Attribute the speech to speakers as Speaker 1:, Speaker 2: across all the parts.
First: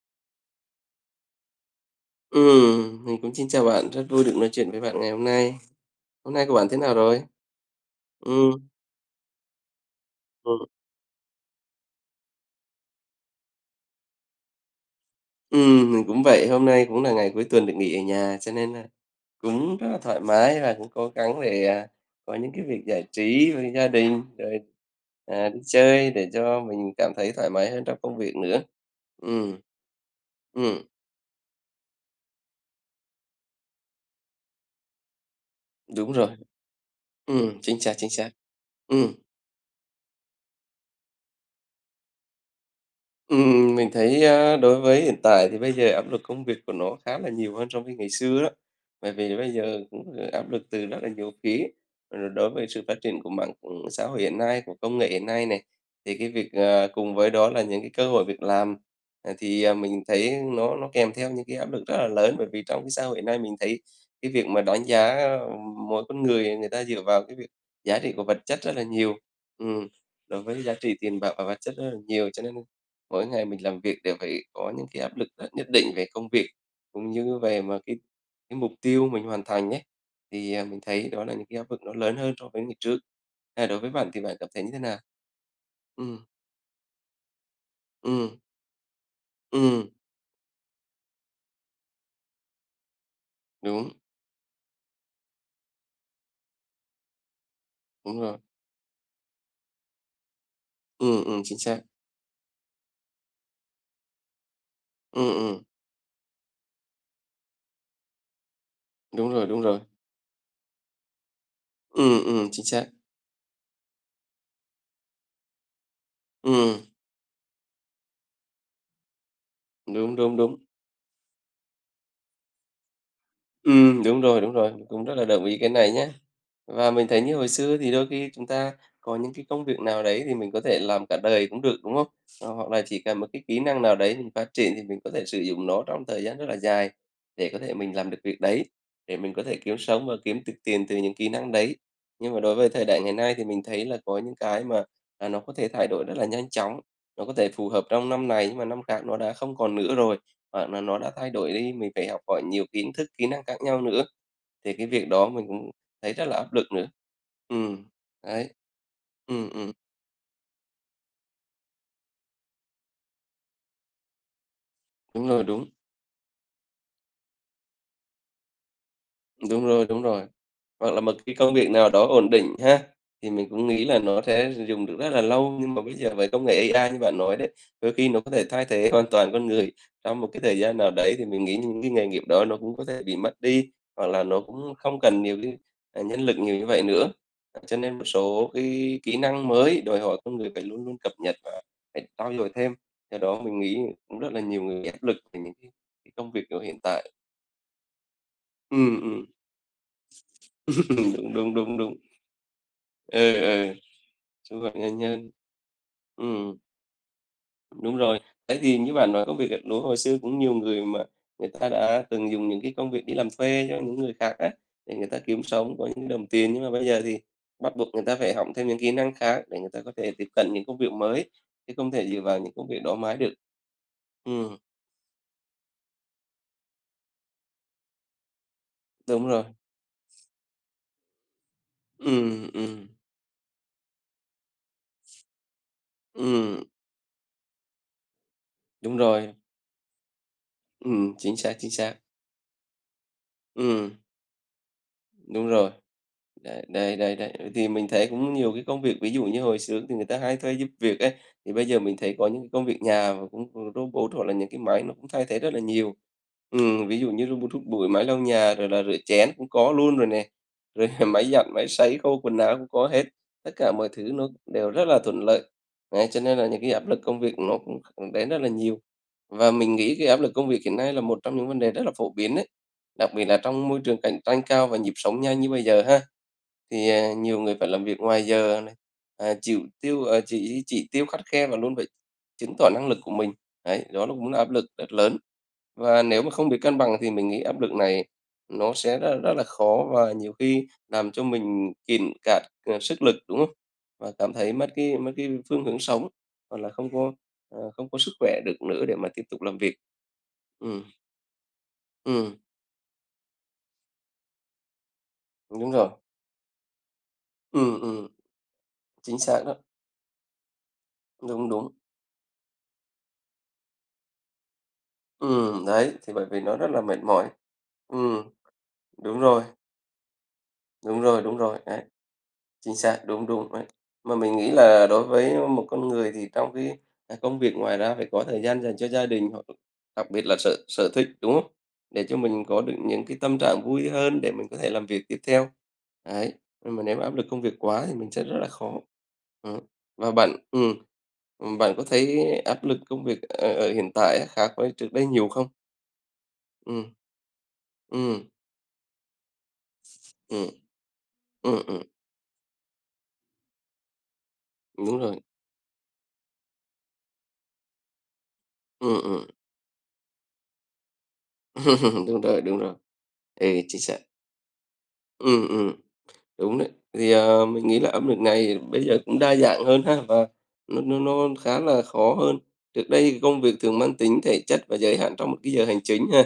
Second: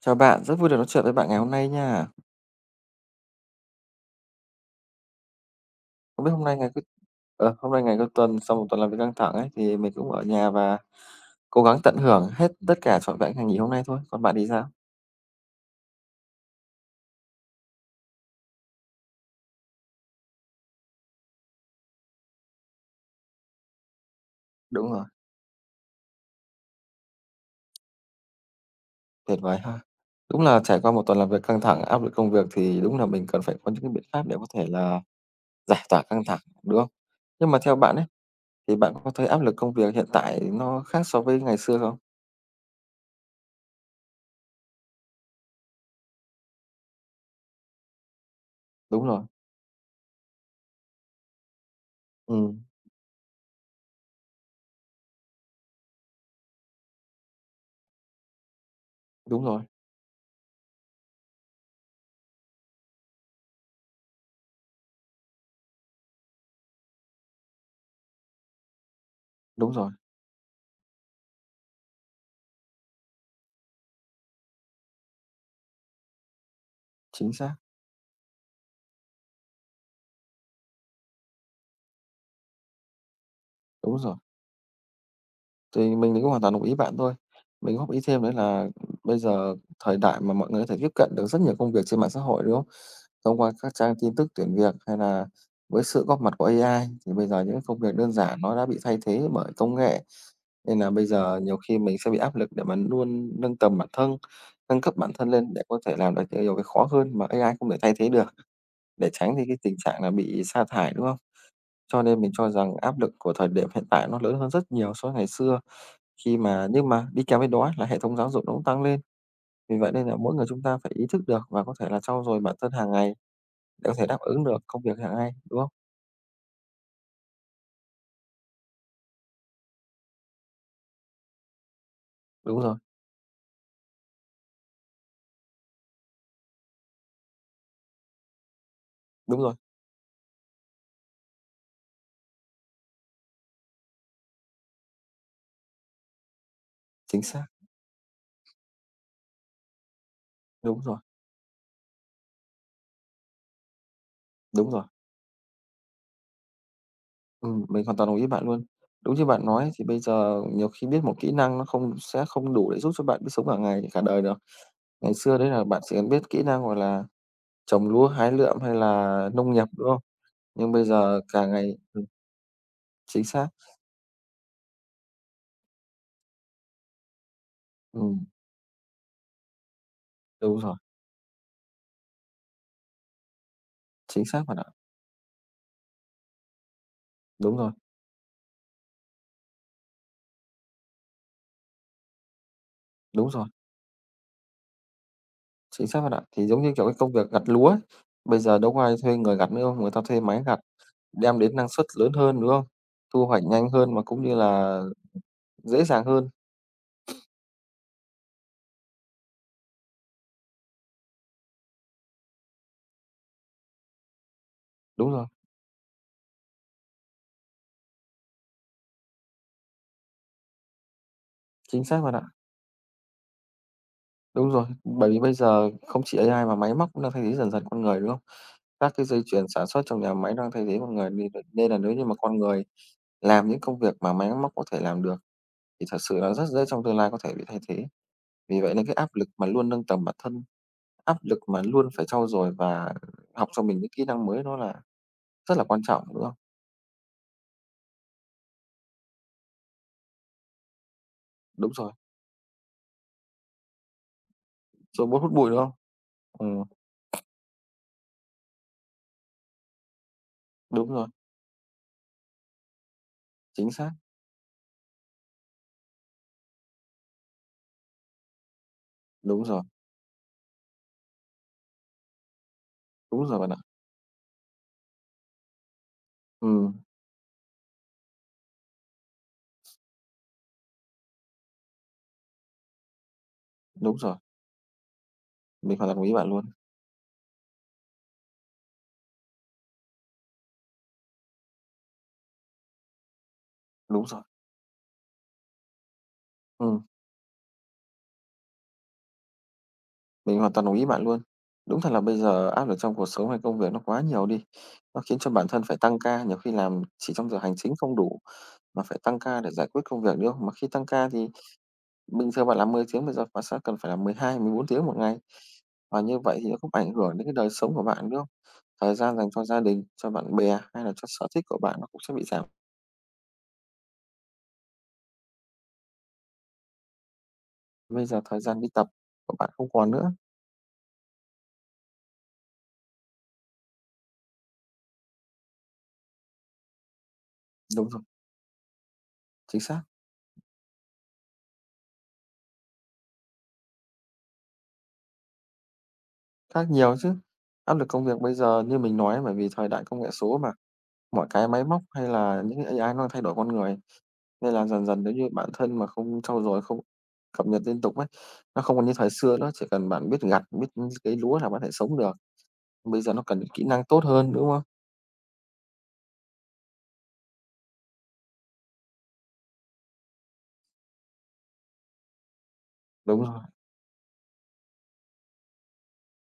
Speaker 1: Chào bạn, rất vui được nói chuyện với bạn ngày hôm nay nha.
Speaker 2: Mình cũng xin chào bạn, rất vui được nói chuyện với bạn ngày hôm nay.
Speaker 1: Không biết
Speaker 2: Hôm
Speaker 1: hôm
Speaker 2: nay của
Speaker 1: nay
Speaker 2: bạn
Speaker 1: ngày
Speaker 2: thế
Speaker 1: cuối.
Speaker 2: nào rồi?
Speaker 1: Hôm nay ngày cuối tuần
Speaker 2: Ừm,
Speaker 1: sau một tuần làm việc căng thẳng ấy, thì mình cũng ở nhà
Speaker 2: ừm,
Speaker 1: và cố gắng tận hưởng hết tất cả trọn vẹn ngày nghỉ hôm nay thôi. Còn bạn thì sao?
Speaker 2: mình cũng vậy, hôm nay cũng là ngày cuối tuần được nghỉ ở nhà, cho nên là cũng rất là thoải mái và cũng cố gắng để, có những cái việc giải trí với gia đình, rồi,
Speaker 1: Đúng rồi,
Speaker 2: đi chơi để cho mình cảm thấy thoải mái hơn trong công việc nữa.
Speaker 1: tuyệt
Speaker 2: Ừm.
Speaker 1: vời ha. Đúng là
Speaker 2: Ừm,
Speaker 1: trải qua một tuần làm việc căng thẳng, áp lực công việc thì đúng là mình cần phải có những cái biện pháp để có thể là giải tỏa
Speaker 2: đúng
Speaker 1: căng
Speaker 2: rồi,
Speaker 1: thẳng, đúng không? Nhưng mà theo
Speaker 2: chính xác,
Speaker 1: bạn ấy,
Speaker 2: chính xác.
Speaker 1: thì bạn có
Speaker 2: Ừm.
Speaker 1: thấy áp lực công việc hiện tại nó khác so với ngày xưa không?
Speaker 2: Mình thấy, đối với hiện tại thì bây giờ áp lực công việc của nó khá là nhiều hơn so với ngày xưa đó.
Speaker 1: Đúng
Speaker 2: Bởi
Speaker 1: rồi.
Speaker 2: vì bây giờ cũng, áp lực từ rất là nhiều phía, rồi đối
Speaker 1: Ừm,
Speaker 2: với sự phát triển của mạng, xã hội hiện nay, của công nghệ hiện nay này, thì cái việc, cùng với đó là những cái cơ hội việc làm,
Speaker 1: đúng rồi,
Speaker 2: mình thấy nó kèm theo những cái áp lực rất là lớn. Bởi vì trong cái xã hội hiện nay mình thấy cái việc mà đánh giá, mỗi con người, người ta dựa vào cái việc giá trị của vật chất rất là nhiều,
Speaker 1: đúng
Speaker 2: ừm,
Speaker 1: rồi,
Speaker 2: đối với giá trị tiền bạc và vật chất rất là nhiều, cho nên mỗi ngày mình làm việc đều phải có những cái áp lực rất nhất định về công việc, cũng
Speaker 1: chính
Speaker 2: như
Speaker 1: xác,
Speaker 2: về mà cái mục tiêu mình hoàn thành ấy, thì, mình thấy đó là những cái áp lực nó lớn hơn so với ngày trước. Đối với
Speaker 1: đúng
Speaker 2: bạn
Speaker 1: rồi.
Speaker 2: thì bạn cảm thấy như thế nào?
Speaker 1: Thì
Speaker 2: Ừ,
Speaker 1: mình thì cũng hoàn toàn đồng ý bạn thôi. Mình góp ý thêm đấy
Speaker 2: ừm,
Speaker 1: là bây giờ
Speaker 2: ừm,
Speaker 1: thời đại mà mọi người có thể tiếp cận được rất nhiều công việc trên mạng xã hội, đúng không? Thông qua các
Speaker 2: đúng,
Speaker 1: trang tin tức tuyển việc hay là với sự góp mặt của AI thì bây giờ những công việc đơn
Speaker 2: đúng rồi.
Speaker 1: giản nó đã bị thay thế bởi công nghệ. Nên là bây
Speaker 2: Ừ,
Speaker 1: giờ nhiều
Speaker 2: chính xác.
Speaker 1: khi mình sẽ bị áp lực để mà luôn nâng tầm bản thân, nâng cấp bản
Speaker 2: Ừ,
Speaker 1: thân lên để có thể làm được những điều cái khó hơn mà AI không thể thay thế được, để
Speaker 2: đúng
Speaker 1: tránh đi
Speaker 2: rồi,
Speaker 1: cái
Speaker 2: đúng
Speaker 1: tình
Speaker 2: rồi.
Speaker 1: trạng là bị sa thải, đúng không? Cho nên
Speaker 2: Ừ,
Speaker 1: mình cho
Speaker 2: chính
Speaker 1: rằng
Speaker 2: xác.
Speaker 1: áp lực của thời điểm hiện tại nó lớn hơn rất nhiều so với ngày xưa. Khi
Speaker 2: Ừ,
Speaker 1: mà nhưng mà đi kèm với đó là hệ thống giáo dục nó cũng tăng lên, vì vậy nên là
Speaker 2: đúng,
Speaker 1: mỗi
Speaker 2: đúng,
Speaker 1: người
Speaker 2: đúng.
Speaker 1: chúng ta phải ý thức được và có thể là trau dồi bản thân hàng ngày để có
Speaker 2: Ừ
Speaker 1: thể đáp
Speaker 2: Đúng rồi,
Speaker 1: ứng
Speaker 2: đúng
Speaker 1: được
Speaker 2: rồi,
Speaker 1: công
Speaker 2: mình
Speaker 1: việc
Speaker 2: cũng rất
Speaker 1: hàng
Speaker 2: là
Speaker 1: ngày,
Speaker 2: đồng ý
Speaker 1: đúng
Speaker 2: cái
Speaker 1: không?
Speaker 2: này nhé. Và mình thấy như hồi xưa thì đôi khi chúng ta có những cái công việc nào đấy thì mình có thể làm cả đời cũng được, đúng không?
Speaker 1: Đúng
Speaker 2: Hoặc
Speaker 1: rồi,
Speaker 2: là chỉ cần một cái kỹ năng nào đấy mình phát triển thì mình có thể sử dụng nó trong thời gian rất là dài để có thể mình làm được việc đấy, để mình
Speaker 1: đúng
Speaker 2: có
Speaker 1: rồi,
Speaker 2: thể kiếm sống và kiếm được tiền từ những kỹ năng đấy. Nhưng mà đối với thời đại ngày nay thì mình thấy là có những cái mà, nó có thể thay đổi rất là nhanh chóng,
Speaker 1: chính
Speaker 2: nó có
Speaker 1: xác,
Speaker 2: thể phù hợp trong năm này nhưng mà năm khác nó đã không còn nữa rồi. Bạn là
Speaker 1: đúng rồi,
Speaker 2: nó đã thay đổi đi, mình phải học hỏi nhiều kiến thức, kỹ năng khác nhau nữa,
Speaker 1: đúng
Speaker 2: thì
Speaker 1: rồi.
Speaker 2: cái việc đó mình cũng thấy rất là áp lực nữa.
Speaker 1: Mình
Speaker 2: Ừm,
Speaker 1: hoàn toàn đồng ý bạn
Speaker 2: đấy.
Speaker 1: luôn. Đúng như bạn
Speaker 2: Ừm,
Speaker 1: nói
Speaker 2: ừm,
Speaker 1: thì bây giờ nhiều khi biết một kỹ năng nó không sẽ không đủ để giúp cho bạn biết sống cả ngày, cả đời được. Ngày
Speaker 2: đúng
Speaker 1: xưa
Speaker 2: rồi,
Speaker 1: đấy
Speaker 2: đúng.
Speaker 1: là bạn chỉ cần biết kỹ năng, gọi là, trồng lúa, hái lượm hay là nông nghiệp,
Speaker 2: Đúng rồi,
Speaker 1: đúng không?
Speaker 2: đúng rồi.
Speaker 1: Nhưng bây
Speaker 2: Hoặc là một
Speaker 1: giờ
Speaker 2: cái
Speaker 1: cả
Speaker 2: công việc
Speaker 1: ngày,
Speaker 2: nào đó ổn định ha,
Speaker 1: chính
Speaker 2: thì
Speaker 1: xác,
Speaker 2: mình cũng nghĩ là nó sẽ dùng được rất là lâu, nhưng mà bây giờ với công nghệ AI như bạn nói đấy, đôi khi nó
Speaker 1: ừm,
Speaker 2: có thể thay thế hoàn toàn con người trong một cái thời
Speaker 1: đúng rồi,
Speaker 2: gian nào đấy, thì mình nghĩ những cái nghề nghiệp đó nó cũng có thể bị mất đi, hoặc là
Speaker 1: chính
Speaker 2: nó
Speaker 1: xác bạn ạ,
Speaker 2: cũng không cần nhiều cái, nhân lực nhiều như vậy nữa.
Speaker 1: đúng rồi,
Speaker 2: Cho nên một số cái kỹ năng mới đòi hỏi con người phải luôn luôn cập nhật và phải trau dồi thêm. Do
Speaker 1: đúng
Speaker 2: đó
Speaker 1: rồi.
Speaker 2: mình nghĩ cũng rất là nhiều người bị áp lực về những
Speaker 1: Chính xác
Speaker 2: cái
Speaker 1: bạn ạ.
Speaker 2: công việc
Speaker 1: Thì
Speaker 2: của
Speaker 1: giống như,
Speaker 2: hiện
Speaker 1: kiểu, cái
Speaker 2: tại.
Speaker 1: công việc gặt lúa ấy, bây giờ đâu có ai
Speaker 2: Ừm,
Speaker 1: thuê
Speaker 2: ừm,
Speaker 1: người gặt nữa không? Người ta thuê máy gặt,
Speaker 2: đúng,
Speaker 1: đem
Speaker 2: đúng,
Speaker 1: đến năng
Speaker 2: đúng,
Speaker 1: suất
Speaker 2: đúng.
Speaker 1: lớn hơn, đúng không? Thu
Speaker 2: Ừ,
Speaker 1: hoạch nhanh
Speaker 2: ừ,
Speaker 1: hơn mà cũng như
Speaker 2: chú Hoàng
Speaker 1: là
Speaker 2: Gia Nhân.
Speaker 1: dễ dàng hơn.
Speaker 2: Ừm, đúng rồi. Thế thì như bạn nói công việc gặt lúa hồi xưa cũng nhiều người mà người ta đã từng dùng những cái công việc đi làm thuê cho những người khác á, để người
Speaker 1: Đúng
Speaker 2: ta
Speaker 1: rồi,
Speaker 2: kiếm sống, có những đồng tiền. Nhưng mà bây giờ thì bắt buộc người ta phải học thêm những kỹ năng khác để người ta có thể tiếp cận những công việc mới, chứ
Speaker 1: chính
Speaker 2: không
Speaker 1: xác
Speaker 2: thể
Speaker 1: bạn
Speaker 2: dựa
Speaker 1: ạ.
Speaker 2: vào những công việc đó mãi được.
Speaker 1: Đúng
Speaker 2: Ừm,
Speaker 1: rồi, bởi vì bây giờ không chỉ AI mà máy móc cũng đang thay thế dần dần con người, đúng không? Các cái dây
Speaker 2: đúng rồi.
Speaker 1: chuyền sản xuất trong nhà máy đang thay thế con người nên là nếu như mà con
Speaker 2: Ừm,
Speaker 1: người
Speaker 2: ừm,
Speaker 1: làm những công việc mà máy móc có thể làm được thì thật sự là rất
Speaker 2: ừm,
Speaker 1: dễ trong tương lai có thể bị thay thế. Vì vậy nên cái
Speaker 2: đúng
Speaker 1: áp lực
Speaker 2: rồi.
Speaker 1: mà luôn nâng tầm bản thân, áp
Speaker 2: Chính
Speaker 1: lực
Speaker 2: xác,
Speaker 1: mà
Speaker 2: chính
Speaker 1: luôn
Speaker 2: xác.
Speaker 1: phải trau dồi và học cho mình
Speaker 2: Ừm.
Speaker 1: những kỹ năng mới nó là
Speaker 2: Đúng
Speaker 1: rất là
Speaker 2: rồi.
Speaker 1: quan trọng, đúng không?
Speaker 2: Đấy, đấy, đấy, đấy. Thì mình thấy cũng nhiều cái công việc, ví dụ như hồi xưa thì người ta hay thuê giúp việc ấy, thì bây
Speaker 1: Đúng
Speaker 2: giờ
Speaker 1: rồi,
Speaker 2: mình thấy có những cái công việc nhà và cũng có robot hoặc là những cái máy nó
Speaker 1: rồi
Speaker 2: cũng
Speaker 1: muốn
Speaker 2: thay
Speaker 1: hút
Speaker 2: thế
Speaker 1: bụi,
Speaker 2: rất
Speaker 1: đúng
Speaker 2: là
Speaker 1: không?
Speaker 2: nhiều.
Speaker 1: Ừm,
Speaker 2: Ví dụ như robot hút bụi, máy lau nhà, rồi là rửa chén cũng có luôn rồi nè, rồi
Speaker 1: đúng rồi,
Speaker 2: máy giặt, máy sấy, khô quần áo cũng có hết. Tất
Speaker 1: chính
Speaker 2: cả mọi
Speaker 1: xác,
Speaker 2: thứ nó đều rất là thuận lợi. Đấy, cho nên là những cái áp lực công việc nó cũng đến rất là nhiều.
Speaker 1: đúng
Speaker 2: Và
Speaker 1: rồi,
Speaker 2: mình nghĩ cái áp lực công việc hiện nay là một trong những vấn đề rất là phổ biến đấy. Đặc biệt
Speaker 1: đúng
Speaker 2: là
Speaker 1: rồi bạn ạ.
Speaker 2: trong môi trường cạnh tranh cao và nhịp sống nhanh như bây giờ ha,
Speaker 1: Ừm,
Speaker 2: thì, nhiều người phải làm việc ngoài giờ này, chỉ tiêu khắt khe và luôn phải chứng tỏ năng lực của mình. Đấy,
Speaker 1: đúng
Speaker 2: đó là
Speaker 1: rồi,
Speaker 2: cũng là áp lực rất lớn.
Speaker 1: mình hoàn toàn
Speaker 2: Và
Speaker 1: đồng ý
Speaker 2: nếu
Speaker 1: bạn
Speaker 2: mà
Speaker 1: luôn,
Speaker 2: không biết cân bằng thì mình nghĩ áp lực này nó sẽ rất rất là khó và nhiều khi làm cho mình kiệt cạn, sức lực, đúng không?
Speaker 1: đúng
Speaker 2: Và
Speaker 1: rồi,
Speaker 2: cảm thấy mất cái phương hướng sống, hoặc là
Speaker 1: ừm,
Speaker 2: không có, không có sức khỏe được nữa để mà tiếp tục làm việc.
Speaker 1: mình hoàn toàn đồng
Speaker 2: Ừm,
Speaker 1: ý bạn luôn. Đúng thật là bây
Speaker 2: ừm,
Speaker 1: giờ áp lực trong cuộc sống hay công việc nó quá nhiều đi, nó khiến cho bản thân
Speaker 2: đúng
Speaker 1: phải
Speaker 2: rồi.
Speaker 1: tăng ca, nhiều khi làm chỉ trong giờ hành chính
Speaker 2: Ừm,
Speaker 1: không
Speaker 2: ừm,
Speaker 1: đủ, mà phải
Speaker 2: chính
Speaker 1: tăng ca
Speaker 2: xác
Speaker 1: để
Speaker 2: đó,
Speaker 1: giải quyết công việc nữa, mà khi tăng ca thì
Speaker 2: đúng, đúng.
Speaker 1: bình thường bạn làm 10 tiếng, bây giờ bạn sẽ cần phải làm 12, 14 tiếng một ngày,
Speaker 2: Đấy,
Speaker 1: và
Speaker 2: thì
Speaker 1: như
Speaker 2: bởi
Speaker 1: vậy
Speaker 2: vì
Speaker 1: thì
Speaker 2: nó
Speaker 1: nó
Speaker 2: rất
Speaker 1: không
Speaker 2: là
Speaker 1: ảnh
Speaker 2: mệt
Speaker 1: hưởng đến
Speaker 2: mỏi.
Speaker 1: cái đời sống của bạn, đúng không?
Speaker 2: Ừm,
Speaker 1: Thời gian
Speaker 2: đúng
Speaker 1: dành
Speaker 2: rồi,
Speaker 1: cho gia đình, cho bạn bè hay là
Speaker 2: đúng
Speaker 1: cho
Speaker 2: rồi,
Speaker 1: sở
Speaker 2: đúng
Speaker 1: thích
Speaker 2: rồi,
Speaker 1: của bạn
Speaker 2: đấy.
Speaker 1: nó cũng sẽ bị giảm.
Speaker 2: Chính xác, đúng, đúng đấy. Mà mình nghĩ là đối với một con người thì trong cái, công việc ngoài ra
Speaker 1: Bây
Speaker 2: phải
Speaker 1: giờ
Speaker 2: có
Speaker 1: thời
Speaker 2: thời
Speaker 1: gian
Speaker 2: gian
Speaker 1: đi
Speaker 2: dành
Speaker 1: tập
Speaker 2: cho gia đình
Speaker 1: của
Speaker 2: hoặc
Speaker 1: bạn không còn
Speaker 2: đặc
Speaker 1: nữa.
Speaker 2: biệt là sở sở thích, đúng không? Để cho mình có được những cái tâm trạng vui hơn để mình có thể làm việc tiếp theo. Đấy, nhưng mà nếu áp lực công việc quá
Speaker 1: Đúng
Speaker 2: thì
Speaker 1: rồi,
Speaker 2: mình sẽ rất là khó. Đó,
Speaker 1: chính xác,
Speaker 2: và bạn bạn có thấy áp lực công việc ở ở hiện tại khác với trước đây nhiều không?
Speaker 1: khác
Speaker 2: Ừm.
Speaker 1: nhiều chứ. Áp lực công việc
Speaker 2: Ừm,
Speaker 1: bây giờ như mình nói bởi vì thời đại công nghệ số
Speaker 2: ừm.
Speaker 1: mà, mọi cái
Speaker 2: Ừm,
Speaker 1: máy móc
Speaker 2: ừm,
Speaker 1: hay là những cái AI nó đang thay đổi con người, nên là dần
Speaker 2: đúng
Speaker 1: dần nếu
Speaker 2: rồi.
Speaker 1: như bản thân mà không trau dồi, không cập nhật liên tục ấy, nó không còn như
Speaker 2: Ừm,
Speaker 1: thời
Speaker 2: ừm.
Speaker 1: xưa nữa, chỉ cần bạn biết gặt, biết cái lúa là bạn có thể sống được.
Speaker 2: Đúng rồi, đúng rồi.
Speaker 1: Bây giờ nó cần những
Speaker 2: Ừ,
Speaker 1: kỹ
Speaker 2: chính
Speaker 1: năng
Speaker 2: xác.
Speaker 1: tốt hơn, đúng không?
Speaker 2: Ừm, ừm, đúng đấy. Thì, mình nghĩ là âm nhạc này bây giờ cũng đa dạng hơn ha, và nó khá là khó hơn. Trước đây thì
Speaker 1: Đúng
Speaker 2: công
Speaker 1: rồi,
Speaker 2: việc thường mang tính thể chất và giới hạn trong một cái giờ hành chính ha.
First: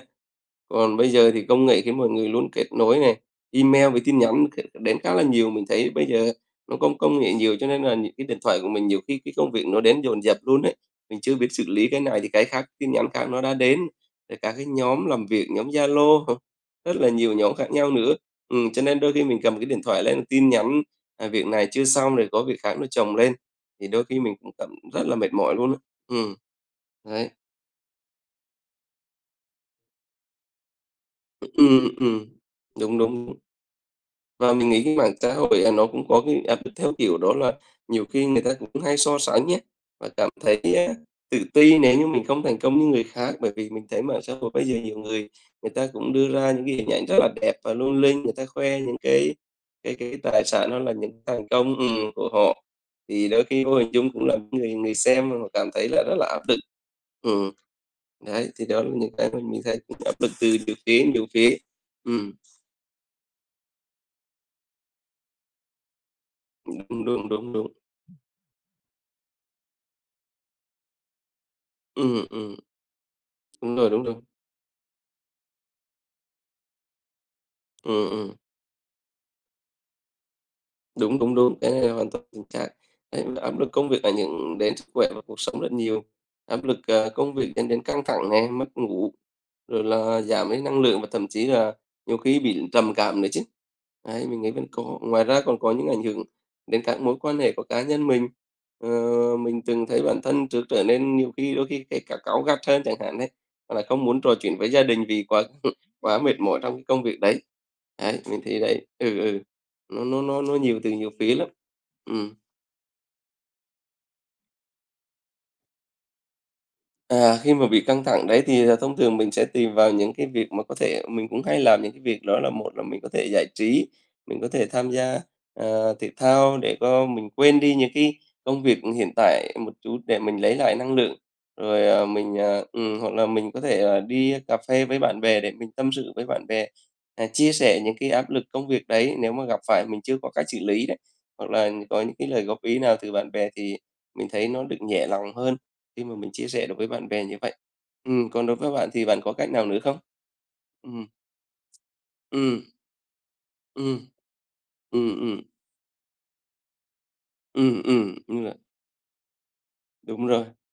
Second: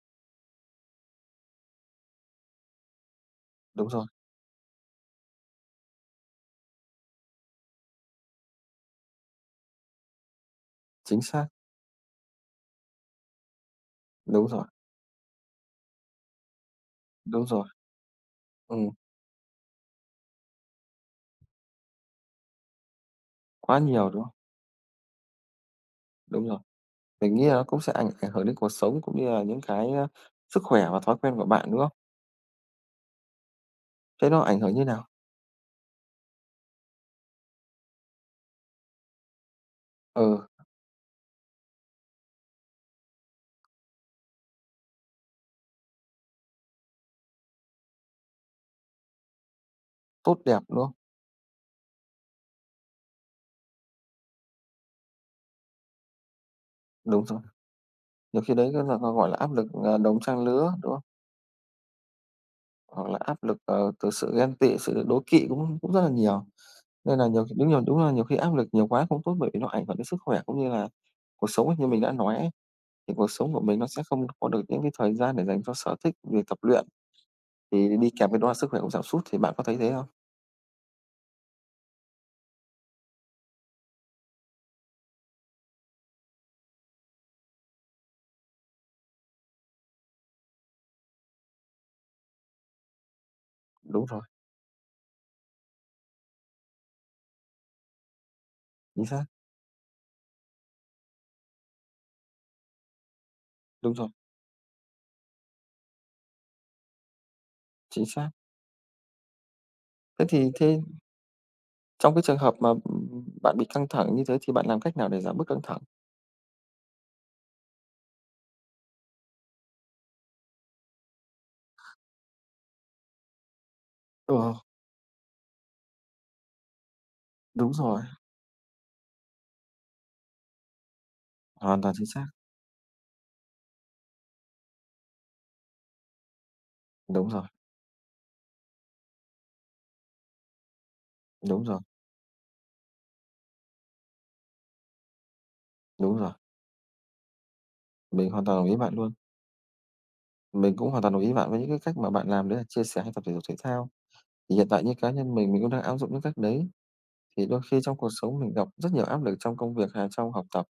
Speaker 2: Còn bây giờ thì công nghệ khiến mọi người luôn kết nối này, email
Speaker 1: đúng
Speaker 2: với
Speaker 1: rồi,
Speaker 2: tin nhắn đến khá là nhiều. Mình thấy bây giờ nó công công nghệ nhiều cho nên là những cái điện thoại của mình nhiều khi cái công việc nó đến dồn dập luôn đấy. Mình
Speaker 1: chính
Speaker 2: chưa
Speaker 1: xác,
Speaker 2: biết xử lý cái này thì cái khác, tin nhắn khác nó đã đến, rồi
Speaker 1: đúng
Speaker 2: các
Speaker 1: rồi,
Speaker 2: cái nhóm làm việc, nhóm Zalo. Rất là nhiều
Speaker 1: đúng
Speaker 2: nhóm
Speaker 1: rồi,
Speaker 2: khác nhau nữa. Cho
Speaker 1: ừm,
Speaker 2: nên đôi khi mình cầm cái điện thoại lên tin nhắn, việc này chưa xong rồi có việc khác nó chồng lên,
Speaker 1: quá
Speaker 2: thì đôi
Speaker 1: nhiều,
Speaker 2: khi
Speaker 1: đúng không?
Speaker 2: mình cũng cảm rất là mệt mỏi luôn á. Ừm.
Speaker 1: Đúng rồi,
Speaker 2: Đấy.
Speaker 1: mình nghĩ là nó cũng sẽ ảnh ảnh hưởng đến cuộc sống cũng như là những cái, sức khỏe và thói quen của bạn, đúng
Speaker 2: Ừm,
Speaker 1: không?
Speaker 2: ừm. Đúng, đúng.
Speaker 1: Thế nó
Speaker 2: Và
Speaker 1: ảnh
Speaker 2: mình
Speaker 1: hưởng
Speaker 2: nghĩ
Speaker 1: như
Speaker 2: cái
Speaker 1: nào?
Speaker 2: mạng xã hội, nó cũng có cái áp lực theo kiểu đó là nhiều khi người ta cũng hay so sánh nhé và cảm
Speaker 1: Ừ,
Speaker 2: thấy, tự ti nếu như mình không thành công như người khác. Bởi vì mình thấy mạng xã hội bây giờ nhiều người người ta cũng đưa ra những cái hình ảnh rất là đẹp và lung linh, người ta khoe những cái
Speaker 1: tốt
Speaker 2: tài
Speaker 1: đẹp,
Speaker 2: sản hoặc
Speaker 1: đúng
Speaker 2: là
Speaker 1: không?
Speaker 2: những thành công, của họ. Thì đôi khi vô hình chung cũng làm người người xem mà cảm thấy là rất là áp lực.
Speaker 1: Đúng rồi,
Speaker 2: Ừm.
Speaker 1: nhiều
Speaker 2: Đấy,
Speaker 1: khi
Speaker 2: thì
Speaker 1: đấy
Speaker 2: đó
Speaker 1: nó
Speaker 2: là
Speaker 1: là nó
Speaker 2: những
Speaker 1: gọi
Speaker 2: cái
Speaker 1: là
Speaker 2: mà
Speaker 1: áp
Speaker 2: mình
Speaker 1: lực,
Speaker 2: thấy cũng áp
Speaker 1: đồng
Speaker 2: lực
Speaker 1: trang
Speaker 2: từ
Speaker 1: lứa,
Speaker 2: nhiều
Speaker 1: đúng không?
Speaker 2: phía nhiều phía. Ừm,
Speaker 1: Hoặc là áp lực, từ sự ghen tị, sự đố kỵ cũng cũng rất là nhiều,
Speaker 2: đúng,
Speaker 1: nên là
Speaker 2: đúng,
Speaker 1: nhiều
Speaker 2: đúng,
Speaker 1: khi
Speaker 2: đúng.
Speaker 1: đúng rồi, đúng là nhiều khi áp lực nhiều quá không tốt bởi vì nó ảnh hưởng đến sức khỏe cũng như là cuộc sống ấy, như mình đã
Speaker 2: Ừm,
Speaker 1: nói ấy.
Speaker 2: ừm.
Speaker 1: Thì cuộc sống của
Speaker 2: Đúng
Speaker 1: mình nó
Speaker 2: rồi, đúng
Speaker 1: sẽ
Speaker 2: rồi.
Speaker 1: không có được những cái thời gian để dành cho sở thích, việc tập luyện, thì
Speaker 2: Ừm,
Speaker 1: đi kèm
Speaker 2: ừm,
Speaker 1: với đó là sức khỏe cũng giảm sút, thì bạn có thấy thế không?
Speaker 2: đúng, đúng, đúng, cái này là hoàn toàn chính xác. Đấy, áp lực công việc ảnh hưởng đến sức khỏe và cuộc sống rất nhiều. Áp lực, công việc dẫn đến căng thẳng này mất ngủ, rồi là giảm cái năng lượng và thậm chí là nhiều khi bị trầm cảm nữa chứ.
Speaker 1: Đúng rồi,
Speaker 2: Đấy, mình nghĩ vẫn có. Ngoài ra còn có những ảnh hưởng đến các mối quan hệ của cá nhân mình. Ờ,
Speaker 1: chính xác,
Speaker 2: mình từng thấy bản thân trước trở nên nhiều khi đôi khi kể cả cáu gắt hơn chẳng hạn đấy, hoặc là
Speaker 1: đúng
Speaker 2: không
Speaker 1: rồi,
Speaker 2: muốn trò chuyện với gia đình vì quá quá mệt mỏi trong cái công việc đấy.
Speaker 1: chính
Speaker 2: Đấy,
Speaker 1: xác.
Speaker 2: mình thấy đấy, nó nó
Speaker 1: Thế
Speaker 2: nó
Speaker 1: thì
Speaker 2: nó nhiều
Speaker 1: thế
Speaker 2: từ nhiều phía lắm.
Speaker 1: trong cái
Speaker 2: Ừ.
Speaker 1: trường hợp mà, bạn bị căng thẳng như thế thì bạn làm cách nào để giảm bớt căng thẳng?
Speaker 2: À, khi mà bị căng thẳng đấy thì, thông thường mình sẽ tìm vào những cái việc mà có thể mình cũng hay làm những cái việc đó là một là mình có thể giải trí, mình có
Speaker 1: Ờ,
Speaker 2: thể tham gia, thể thao để có mình quên
Speaker 1: đúng
Speaker 2: đi những
Speaker 1: rồi,
Speaker 2: cái công việc hiện tại một chút để mình lấy lại năng lượng.
Speaker 1: hoàn
Speaker 2: Rồi,
Speaker 1: toàn chính xác,
Speaker 2: mình, à hoặc là mình có thể, đi cà phê với bạn bè để mình tâm sự với bạn bè,
Speaker 1: đúng rồi,
Speaker 2: chia sẻ những cái áp lực công việc đấy nếu mà gặp phải mình chưa có cách xử lý đấy. Hoặc
Speaker 1: đúng
Speaker 2: là
Speaker 1: rồi,
Speaker 2: có những cái lời góp ý nào từ bạn bè thì mình thấy nó được nhẹ lòng hơn. Khi mà
Speaker 1: đúng
Speaker 2: mình
Speaker 1: rồi,
Speaker 2: chia sẻ được với bạn bè như vậy.
Speaker 1: mình hoàn
Speaker 2: Còn đối
Speaker 1: toàn đồng
Speaker 2: với
Speaker 1: ý
Speaker 2: bạn
Speaker 1: bạn
Speaker 2: thì
Speaker 1: luôn.
Speaker 2: bạn có cách nào nữa không?
Speaker 1: Mình cũng hoàn
Speaker 2: Ừm,
Speaker 1: toàn đồng ý bạn với những cái cách mà bạn làm đấy
Speaker 2: ừm,
Speaker 1: là chia sẻ hay tập thể dục thể thao.
Speaker 2: ừm,
Speaker 1: Thì hiện tại như
Speaker 2: ừm,
Speaker 1: cá nhân
Speaker 2: ừm,
Speaker 1: mình cũng đang áp dụng những cách đấy, thì đôi khi trong cuộc sống
Speaker 2: Như
Speaker 1: mình
Speaker 2: vậy.
Speaker 1: gặp rất nhiều áp lực trong công việc hay
Speaker 2: Đúng
Speaker 1: trong
Speaker 2: rồi,
Speaker 1: học tập.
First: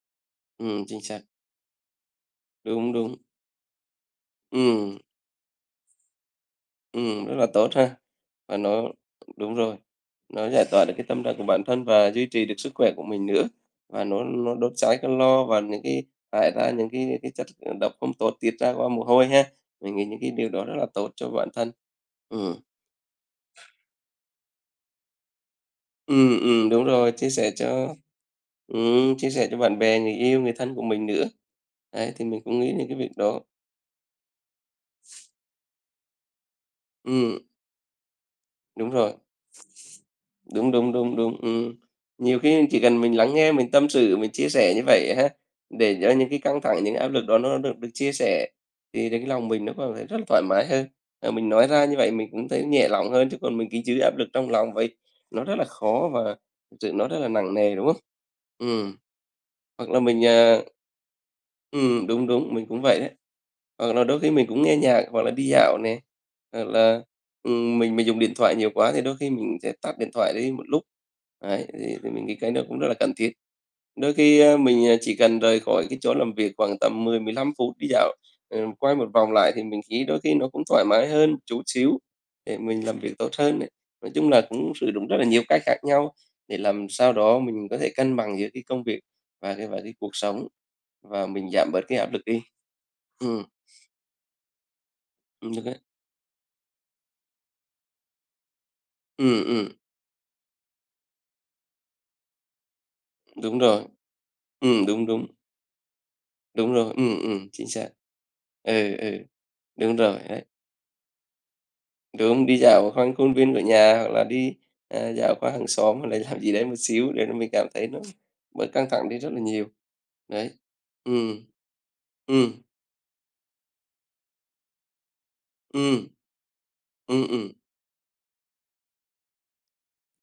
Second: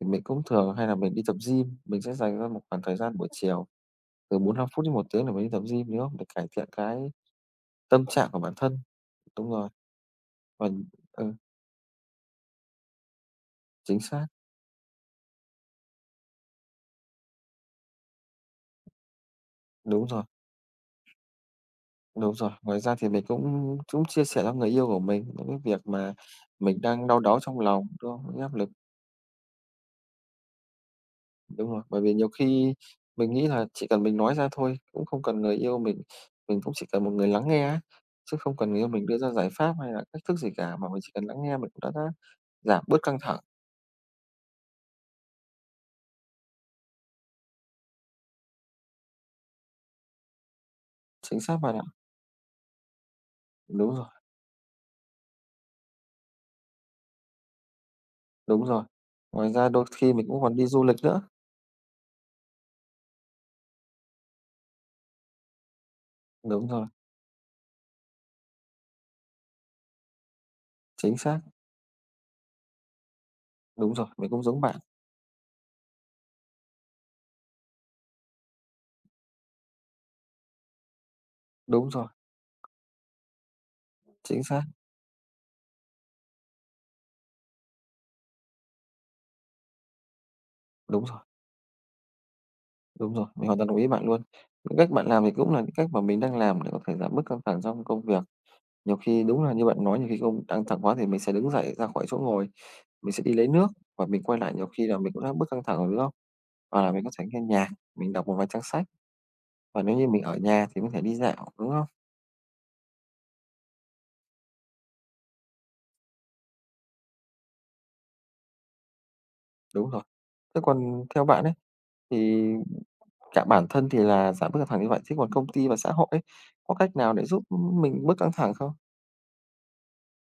Speaker 1: Thì mình cũng thường hay là
Speaker 2: chính
Speaker 1: mình
Speaker 2: xác,
Speaker 1: đi tập gym, mình sẽ dành ra một khoảng
Speaker 2: đúng,
Speaker 1: thời
Speaker 2: đúng.
Speaker 1: gian buổi chiều, từ 45 phút đến
Speaker 2: Ừm,
Speaker 1: một tiếng để mình đi tập gym, đúng không? Để cải thiện cái
Speaker 2: Rất là tốt ha.
Speaker 1: tâm trạng của bản
Speaker 2: Và
Speaker 1: thân.
Speaker 2: nó
Speaker 1: Đúng
Speaker 2: Đúng
Speaker 1: rồi,
Speaker 2: rồi, nó giải
Speaker 1: và
Speaker 2: tỏa được cái tâm
Speaker 1: ừ,
Speaker 2: trạng của bản thân và duy trì được sức khỏe của mình nữa,
Speaker 1: chính
Speaker 2: và nó
Speaker 1: xác,
Speaker 2: nó đốt cháy calo và những cái thải ra những cái chất, độc không tốt tiết ra qua mồ hôi ha. Mình nghĩ
Speaker 1: đúng
Speaker 2: những
Speaker 1: rồi,
Speaker 2: cái điều đó rất là tốt cho bản thân.
Speaker 1: đúng rồi.
Speaker 2: Ừm.
Speaker 1: Ngoài ra thì mình cũng cũng chia sẻ cho người yêu của mình những cái việc mà
Speaker 2: Ừ
Speaker 1: mình
Speaker 2: Đúng
Speaker 1: đang
Speaker 2: rồi,
Speaker 1: đau đáu trong lòng, đúng không? Những áp lực,
Speaker 2: chia sẻ cho bạn bè, người yêu, người thân của mình nữa.
Speaker 1: đúng rồi. Bởi
Speaker 2: Đấy,
Speaker 1: vì
Speaker 2: thì
Speaker 1: nhiều
Speaker 2: mình cũng nghĩ
Speaker 1: khi
Speaker 2: đến cái việc
Speaker 1: mình
Speaker 2: đó.
Speaker 1: nghĩ là chỉ cần mình nói ra thôi, cũng không cần người yêu mình cũng chỉ cần một người
Speaker 2: Ừ,
Speaker 1: lắng nghe ấy, chứ không cần người yêu
Speaker 2: đúng
Speaker 1: mình
Speaker 2: rồi,
Speaker 1: đưa ra giải pháp hay là cách thức gì
Speaker 2: đúng,
Speaker 1: cả, mà
Speaker 2: đúng,
Speaker 1: mình chỉ
Speaker 2: đúng,
Speaker 1: cần
Speaker 2: đúng,
Speaker 1: lắng nghe mình
Speaker 2: ừm.
Speaker 1: cũng đã
Speaker 2: Nhiều khi chỉ
Speaker 1: giảm
Speaker 2: cần
Speaker 1: bớt
Speaker 2: mình
Speaker 1: căng
Speaker 2: lắng
Speaker 1: thẳng.
Speaker 2: nghe, mình tâm sự, mình chia sẻ như vậy ha, để cho những cái căng thẳng, những áp lực đó nó được được chia sẻ, thì đến cái lòng mình nó còn thấy rất là thoải mái hơn.
Speaker 1: Chính
Speaker 2: Mình
Speaker 1: xác
Speaker 2: nói
Speaker 1: bạn
Speaker 2: ra
Speaker 1: ạ.
Speaker 2: như vậy mình cũng thấy nhẹ lòng hơn, chứ còn mình cứ
Speaker 1: Đúng
Speaker 2: giữ
Speaker 1: rồi,
Speaker 2: áp lực trong lòng vậy, nó rất là khó và thực sự nó rất là nặng nề, đúng không?
Speaker 1: đúng rồi.
Speaker 2: Ừ.
Speaker 1: Ngoài ra đôi
Speaker 2: Hoặc là
Speaker 1: khi
Speaker 2: mình,
Speaker 1: mình cũng còn
Speaker 2: à
Speaker 1: đi du lịch nữa.
Speaker 2: Đúng, đúng, mình cũng vậy đấy. Hoặc là đôi khi mình cũng nghe nhạc hoặc là đi dạo này hoặc
Speaker 1: Đúng rồi,
Speaker 2: là, mình dùng điện thoại nhiều quá thì đôi khi mình sẽ tắt điện thoại đi một lúc.
Speaker 1: chính xác,
Speaker 2: Đấy, thì mình nghĩ cái đó cũng rất là cần thiết.
Speaker 1: đúng rồi,
Speaker 2: Đôi
Speaker 1: mình
Speaker 2: khi,
Speaker 1: cũng giống bạn.
Speaker 2: mình, chỉ cần rời khỏi cái chỗ làm việc khoảng tầm 10-15 phút đi dạo, quay một vòng lại thì mình nghĩ đôi khi nó cũng thoải mái hơn một chút
Speaker 1: Đúng
Speaker 2: xíu
Speaker 1: rồi,
Speaker 2: để mình làm việc tốt hơn này. Nói chung là
Speaker 1: chính xác,
Speaker 2: cũng sử dụng rất là nhiều cách khác nhau để làm sao đó mình có thể cân bằng giữa cái công việc và cái cuộc sống
Speaker 1: đúng rồi,
Speaker 2: và mình giảm bớt cái áp lực đi.
Speaker 1: đúng rồi,
Speaker 2: Ừm,
Speaker 1: mình hoàn toàn đồng ý bạn luôn. Những cách bạn làm thì cũng là
Speaker 2: Được
Speaker 1: những
Speaker 2: đấy.
Speaker 1: cách mà mình đang làm để có thể giảm bớt căng thẳng trong công việc. Nhiều khi đúng
Speaker 2: Ừm,
Speaker 1: là như
Speaker 2: ừm,
Speaker 1: bạn nói, nhiều khi không căng thẳng quá thì mình sẽ đứng dậy ra khỏi chỗ ngồi, mình sẽ đi lấy
Speaker 2: Đúng
Speaker 1: nước
Speaker 2: rồi.
Speaker 1: và mình quay lại nhiều khi là
Speaker 2: Đúng,
Speaker 1: mình cũng
Speaker 2: đúng,
Speaker 1: đã bớt căng thẳng rồi, đúng không?
Speaker 2: đúng
Speaker 1: Hoặc là
Speaker 2: rồi,
Speaker 1: mình có thể nghe
Speaker 2: chính
Speaker 1: nhạc,
Speaker 2: xác.
Speaker 1: mình đọc một vài trang sách,
Speaker 2: Ừ, ừ,
Speaker 1: và
Speaker 2: Đúng
Speaker 1: nếu như
Speaker 2: rồi,
Speaker 1: mình ở
Speaker 2: đấy.
Speaker 1: nhà thì có thể đi dạo, đúng không?
Speaker 2: Đúng, đi dạo quanh khuôn viên của nhà hoặc là đi, dạo qua hàng xóm hoặc là làm gì đấy một xíu để nó mình cảm thấy nó bớt căng thẳng đi rất là nhiều.
Speaker 1: Đúng rồi.
Speaker 2: Đấy.
Speaker 1: Thế còn theo
Speaker 2: Ừm.
Speaker 1: bạn ấy, thì
Speaker 2: Ừm,
Speaker 1: cả bản thân thì là giảm bớt căng thẳng như vậy, thế còn công ty và xã hội
Speaker 2: ừm,
Speaker 1: ấy, có cách nào để
Speaker 2: ừm,
Speaker 1: giúp
Speaker 2: ừm.
Speaker 1: mình bớt căng thẳng không?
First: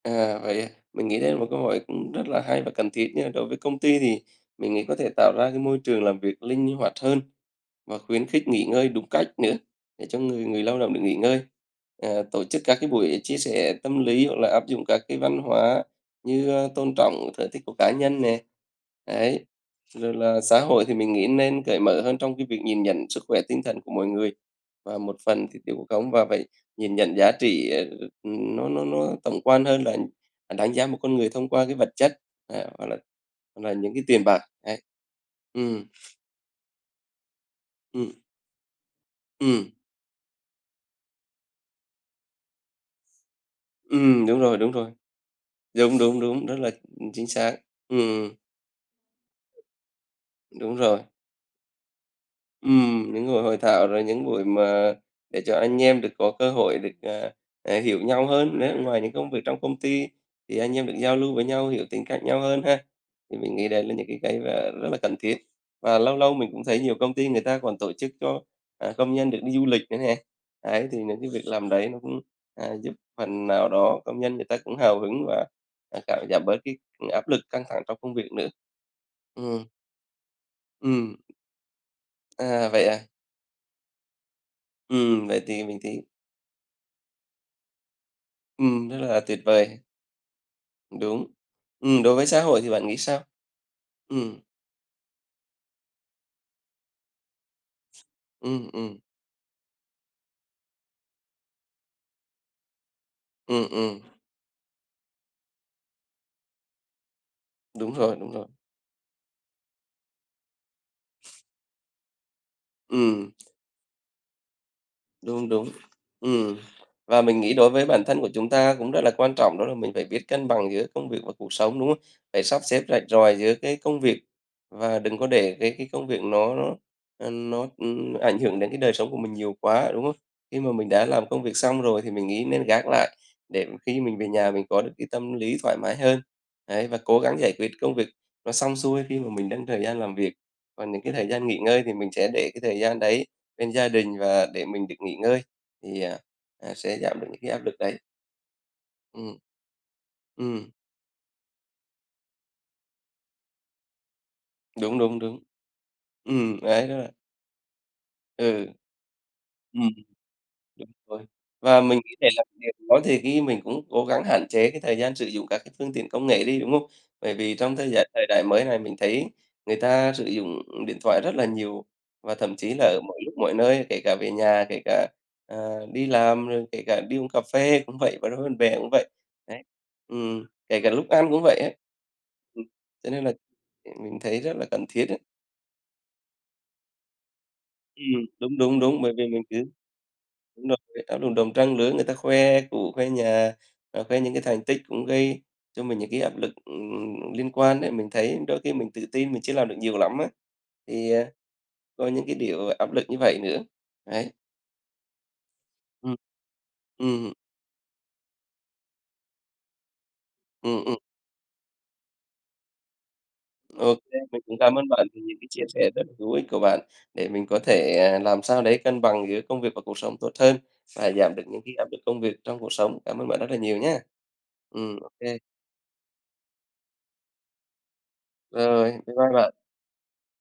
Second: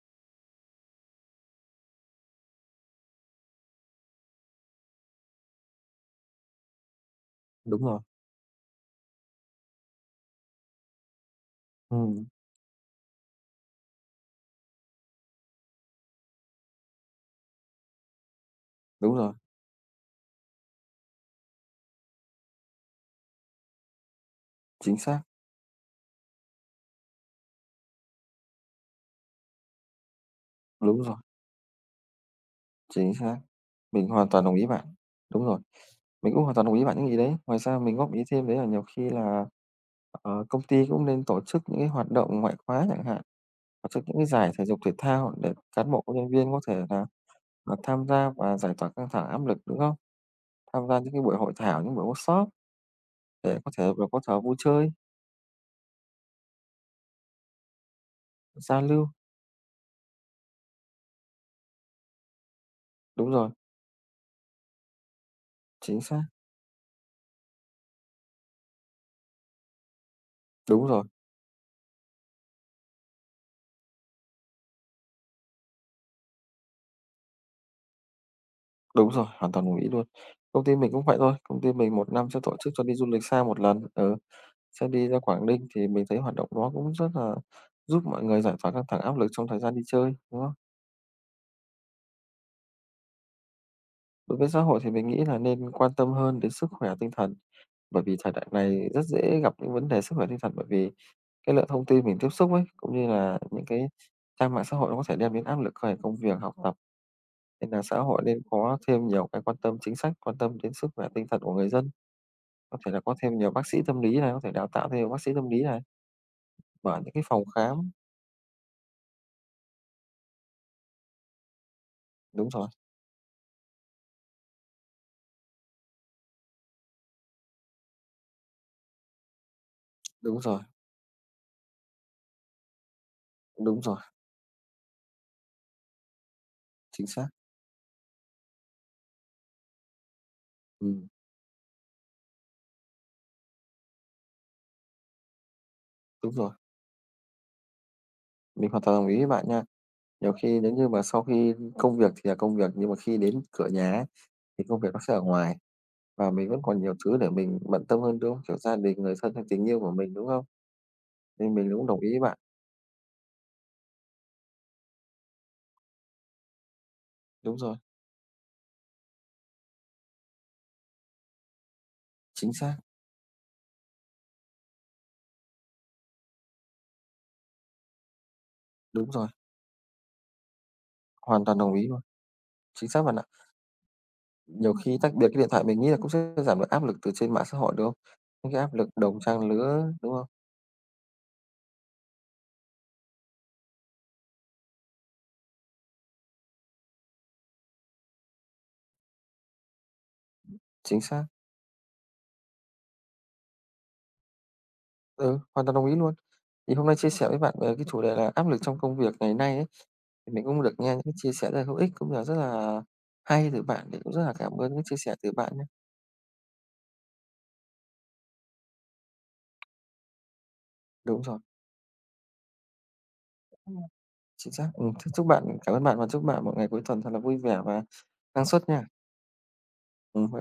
Speaker 2: À, vậy à? Mình nghĩ đây là một câu hỏi cũng rất là hay và cần thiết nha. Đối với công ty thì mình nghĩ có thể tạo ra cái môi trường làm việc linh hoạt hơn
Speaker 1: Đúng
Speaker 2: và
Speaker 1: rồi.
Speaker 2: khuyến khích nghỉ ngơi đúng cách nữa để cho người người lao động được nghỉ ngơi.
Speaker 1: Ừm,
Speaker 2: Tổ chức các cái buổi chia sẻ tâm lý hoặc là áp dụng các cái văn hóa như, tôn trọng sở thích của cá nhân nè.
Speaker 1: đúng rồi,
Speaker 2: Đấy, rồi là xã hội thì mình nghĩ nên cởi mở hơn trong cái việc nhìn nhận sức khỏe tinh thần của mọi người, và
Speaker 1: chính
Speaker 2: một
Speaker 1: xác,
Speaker 2: phần thì tiêu cực khống và phải nhìn nhận giá trị, nó tổng quan hơn là đánh giá một
Speaker 1: đúng
Speaker 2: con
Speaker 1: rồi,
Speaker 2: người thông qua cái vật chất, hoặc là
Speaker 1: chính xác.
Speaker 2: những cái
Speaker 1: Mình
Speaker 2: tiền
Speaker 1: hoàn
Speaker 2: bạc,
Speaker 1: toàn đồng ý
Speaker 2: đấy.
Speaker 1: bạn, đúng rồi.
Speaker 2: Ừm,
Speaker 1: Mình cũng hoàn toàn đồng ý bạn những gì đấy. Ngoài ra mình
Speaker 2: ừm,
Speaker 1: góp ý thêm đấy là nhiều khi là,
Speaker 2: ừm.
Speaker 1: công ty cũng nên tổ chức những cái hoạt động ngoại khóa chẳng hạn, tổ chức những cái
Speaker 2: Đúng
Speaker 1: giải
Speaker 2: rồi,
Speaker 1: thể
Speaker 2: đúng
Speaker 1: dục
Speaker 2: rồi.
Speaker 1: thể thao để cán
Speaker 2: Đúng,
Speaker 1: bộ công
Speaker 2: đúng,
Speaker 1: nhân
Speaker 2: đúng,
Speaker 1: viên
Speaker 2: rất
Speaker 1: có
Speaker 2: là,
Speaker 1: thể là
Speaker 2: chính xác.
Speaker 1: là tham
Speaker 2: Ừm,
Speaker 1: gia và giải tỏa căng thẳng, áp lực, đúng không?
Speaker 2: Đúng
Speaker 1: Tham gia
Speaker 2: rồi.
Speaker 1: những cái buổi hội thảo, những buổi workshop
Speaker 2: Những buổi hội
Speaker 1: để có
Speaker 2: thảo,
Speaker 1: thể
Speaker 2: rồi
Speaker 1: vừa có
Speaker 2: những
Speaker 1: trò
Speaker 2: buổi
Speaker 1: vui chơi,
Speaker 2: mà để cho anh em được có cơ hội được, hiểu nhau hơn nữa,
Speaker 1: giao
Speaker 2: ngoài
Speaker 1: lưu.
Speaker 2: những công việc trong công ty thì anh em được giao lưu với nhau, hiểu tính cách nhau hơn ha.
Speaker 1: Đúng
Speaker 2: Thì
Speaker 1: rồi,
Speaker 2: mình nghĩ đấy là những cái mà rất là cần thiết. Và
Speaker 1: chính
Speaker 2: lâu
Speaker 1: xác.
Speaker 2: lâu mình cũng thấy nhiều công ty người ta còn tổ chức cho, công nhân được đi du lịch nữa nè.
Speaker 1: Đúng
Speaker 2: Đấy, thì
Speaker 1: rồi,
Speaker 2: những cái việc làm đấy nó cũng, giúp phần nào đó công nhân người ta cũng hào hứng và, cảm giảm bớt cái áp lực căng thẳng trong công việc nữa.
Speaker 1: đúng rồi, hoàn
Speaker 2: Ừm,
Speaker 1: toàn đồng ý luôn. Công ty mình cũng
Speaker 2: ừm,
Speaker 1: vậy thôi, công ty mình một năm sẽ tổ chức cho
Speaker 2: Vậy
Speaker 1: đi
Speaker 2: à?
Speaker 1: du lịch xa một lần, ừ, sẽ đi ra
Speaker 2: Vậy
Speaker 1: Quảng
Speaker 2: thì
Speaker 1: Ninh
Speaker 2: mình
Speaker 1: thì mình
Speaker 2: thấy,
Speaker 1: thấy hoạt động đó cũng rất là giúp mọi người giải tỏa căng
Speaker 2: rất
Speaker 1: thẳng áp
Speaker 2: là
Speaker 1: lực
Speaker 2: tuyệt
Speaker 1: trong thời gian
Speaker 2: vời,
Speaker 1: đi chơi, đúng không?
Speaker 2: đúng. Đối với xã hội thì bạn nghĩ sao?
Speaker 1: Đối
Speaker 2: Ừm,
Speaker 1: với xã hội thì mình nghĩ là nên quan tâm hơn đến sức khỏe tinh thần, bởi vì thời đại
Speaker 2: ừm,
Speaker 1: này
Speaker 2: ừm,
Speaker 1: rất dễ gặp những vấn đề sức khỏe tinh thần bởi vì cái lượng thông tin mình tiếp xúc ấy, cũng như là những
Speaker 2: ừm,
Speaker 1: cái
Speaker 2: ừm,
Speaker 1: trang mạng xã hội nó có thể đem đến áp lực về công việc, học tập. Nên là
Speaker 2: Đúng
Speaker 1: xã
Speaker 2: rồi,
Speaker 1: hội
Speaker 2: đúng
Speaker 1: nên
Speaker 2: rồi.
Speaker 1: có thêm nhiều cái quan tâm chính sách, quan tâm đến sức khỏe tinh thần của người dân, có thể là có
Speaker 2: Ừm.
Speaker 1: thêm nhiều bác sĩ tâm lý này, có thể đào tạo thêm nhiều bác sĩ tâm
Speaker 2: Đúng,
Speaker 1: lý
Speaker 2: đúng.
Speaker 1: này,
Speaker 2: Ừm,
Speaker 1: mở những
Speaker 2: và
Speaker 1: cái
Speaker 2: mình
Speaker 1: phòng
Speaker 2: nghĩ đối với
Speaker 1: khám.
Speaker 2: bản thân của chúng ta cũng rất là quan trọng đó là mình phải biết cân bằng giữa công việc và cuộc sống, đúng không? Phải
Speaker 1: Đúng
Speaker 2: sắp
Speaker 1: rồi,
Speaker 2: xếp rạch ròi giữa cái công việc và đừng có để cái công việc nó ảnh hưởng đến cái đời sống của mình nhiều quá, đúng không?
Speaker 1: đúng
Speaker 2: Khi
Speaker 1: rồi,
Speaker 2: mà mình đã làm công việc xong rồi thì mình nghĩ nên gác lại để
Speaker 1: đúng rồi,
Speaker 2: khi mình về nhà mình có được cái tâm lý thoải mái hơn. Đấy, và
Speaker 1: chính
Speaker 2: cố
Speaker 1: xác.
Speaker 2: gắng giải quyết công việc nó xong xuôi khi mà mình đang thời gian làm việc, còn những
Speaker 1: Ừm,
Speaker 2: cái thời gian nghỉ ngơi thì mình sẽ để cái thời gian đấy bên gia đình và để mình được nghỉ ngơi thì,
Speaker 1: đúng rồi,
Speaker 2: sẽ giảm được những cái áp lực đấy.
Speaker 1: mình hoàn toàn đồng ý với
Speaker 2: Ừm,
Speaker 1: bạn nha. Nhiều khi
Speaker 2: ừm,
Speaker 1: nếu như mà sau khi công việc thì là công việc, nhưng mà khi đến cửa nhà ấy, thì công việc
Speaker 2: Đúng,
Speaker 1: nó sẽ
Speaker 2: đúng,
Speaker 1: ở
Speaker 2: đúng.
Speaker 1: ngoài và mình vẫn còn
Speaker 2: Đấy,
Speaker 1: nhiều
Speaker 2: đó là
Speaker 1: thứ để mình bận tâm hơn, đúng không? Kiểu
Speaker 2: ừ.
Speaker 1: gia đình, người thân hay tình yêu
Speaker 2: Ừm.
Speaker 1: của mình, đúng không?
Speaker 2: Đúng rồi.
Speaker 1: Nên mình
Speaker 2: Và
Speaker 1: cũng
Speaker 2: mình
Speaker 1: đồng ý
Speaker 2: nghĩ
Speaker 1: với
Speaker 2: để
Speaker 1: bạn.
Speaker 2: làm điều đó thì cái mình cũng cố gắng hạn chế cái thời gian sử dụng các cái phương tiện công nghệ đi, đúng không? Bởi vì
Speaker 1: Đúng
Speaker 2: trong
Speaker 1: rồi,
Speaker 2: thời đại mới này mình thấy người ta sử dụng điện thoại rất là nhiều và
Speaker 1: chính
Speaker 2: thậm chí
Speaker 1: xác,
Speaker 2: là ở mọi lúc mọi nơi, kể cả về nhà, kể cả, đi làm, rồi kể cả đi uống cà phê cũng vậy, và đối với bạn bè cũng vậy.
Speaker 1: đúng rồi,
Speaker 2: Đấy, kể cả lúc ăn cũng
Speaker 1: hoàn toàn
Speaker 2: vậy
Speaker 1: đồng
Speaker 2: ấy.
Speaker 1: ý luôn,
Speaker 2: Ừm,
Speaker 1: chính xác
Speaker 2: cho
Speaker 1: bạn.
Speaker 2: nên là, mình thấy rất là
Speaker 1: Nhiều
Speaker 2: cần
Speaker 1: khi
Speaker 2: thiết
Speaker 1: tách
Speaker 2: ấy.
Speaker 1: biệt cái điện thoại mình nghĩ là cũng sẽ giảm được áp lực từ trên mạng xã hội, đúng không? Những
Speaker 2: Đúng,
Speaker 1: cái áp
Speaker 2: đúng,
Speaker 1: lực
Speaker 2: đúng, bởi
Speaker 1: đồng
Speaker 2: vì mình
Speaker 1: trang
Speaker 2: cứ.
Speaker 1: lứa, đúng không?
Speaker 2: Đúng rồi, áo lùn đồng trăng lứa người ta khoe cũ, khoe nhà, khoe những cái thành tích cũng gây cho mình những cái áp lực, liên quan đấy. Mình thấy đôi khi mình tự tin mình chưa làm được nhiều lắm á,
Speaker 1: Chính
Speaker 2: thì,
Speaker 1: xác,
Speaker 2: có những cái điều áp lực như vậy nữa. Đấy.
Speaker 1: ừ, hoàn toàn đồng ý
Speaker 2: Ừ.
Speaker 1: luôn. Thì hôm nay chia sẻ
Speaker 2: Ừm,
Speaker 1: với bạn về cái chủ đề là áp lực trong công việc ngày nay ấy, thì mình cũng được nghe
Speaker 2: ừm.
Speaker 1: những cái chia sẻ rất là hữu ích, cũng như là rất là hay từ bạn,
Speaker 2: ô
Speaker 1: mình cũng rất là
Speaker 2: mình
Speaker 1: cảm
Speaker 2: cũng
Speaker 1: ơn
Speaker 2: cảm
Speaker 1: những
Speaker 2: ơn
Speaker 1: chia
Speaker 2: bạn
Speaker 1: sẻ
Speaker 2: vì
Speaker 1: từ
Speaker 2: những cái
Speaker 1: bạn
Speaker 2: chia
Speaker 1: nhé.
Speaker 2: sẻ rất là hữu ích của bạn để mình có thể, làm sao đấy cân bằng giữa công việc và cuộc sống tốt hơn và
Speaker 1: Đúng
Speaker 2: giảm
Speaker 1: rồi.
Speaker 2: được những cái áp lực công việc trong cuộc sống. Cảm ơn bạn rất là
Speaker 1: Ừm.
Speaker 2: nhiều nhá.
Speaker 1: Chính xác, ừ
Speaker 2: Ừ,
Speaker 1: chúc chúc
Speaker 2: ok
Speaker 1: bạn, cảm ơn bạn và chúc bạn một ngày cuối tuần thật là vui vẻ và năng suất nha.
Speaker 2: rồi, bye bye bạn.
Speaker 1: Bye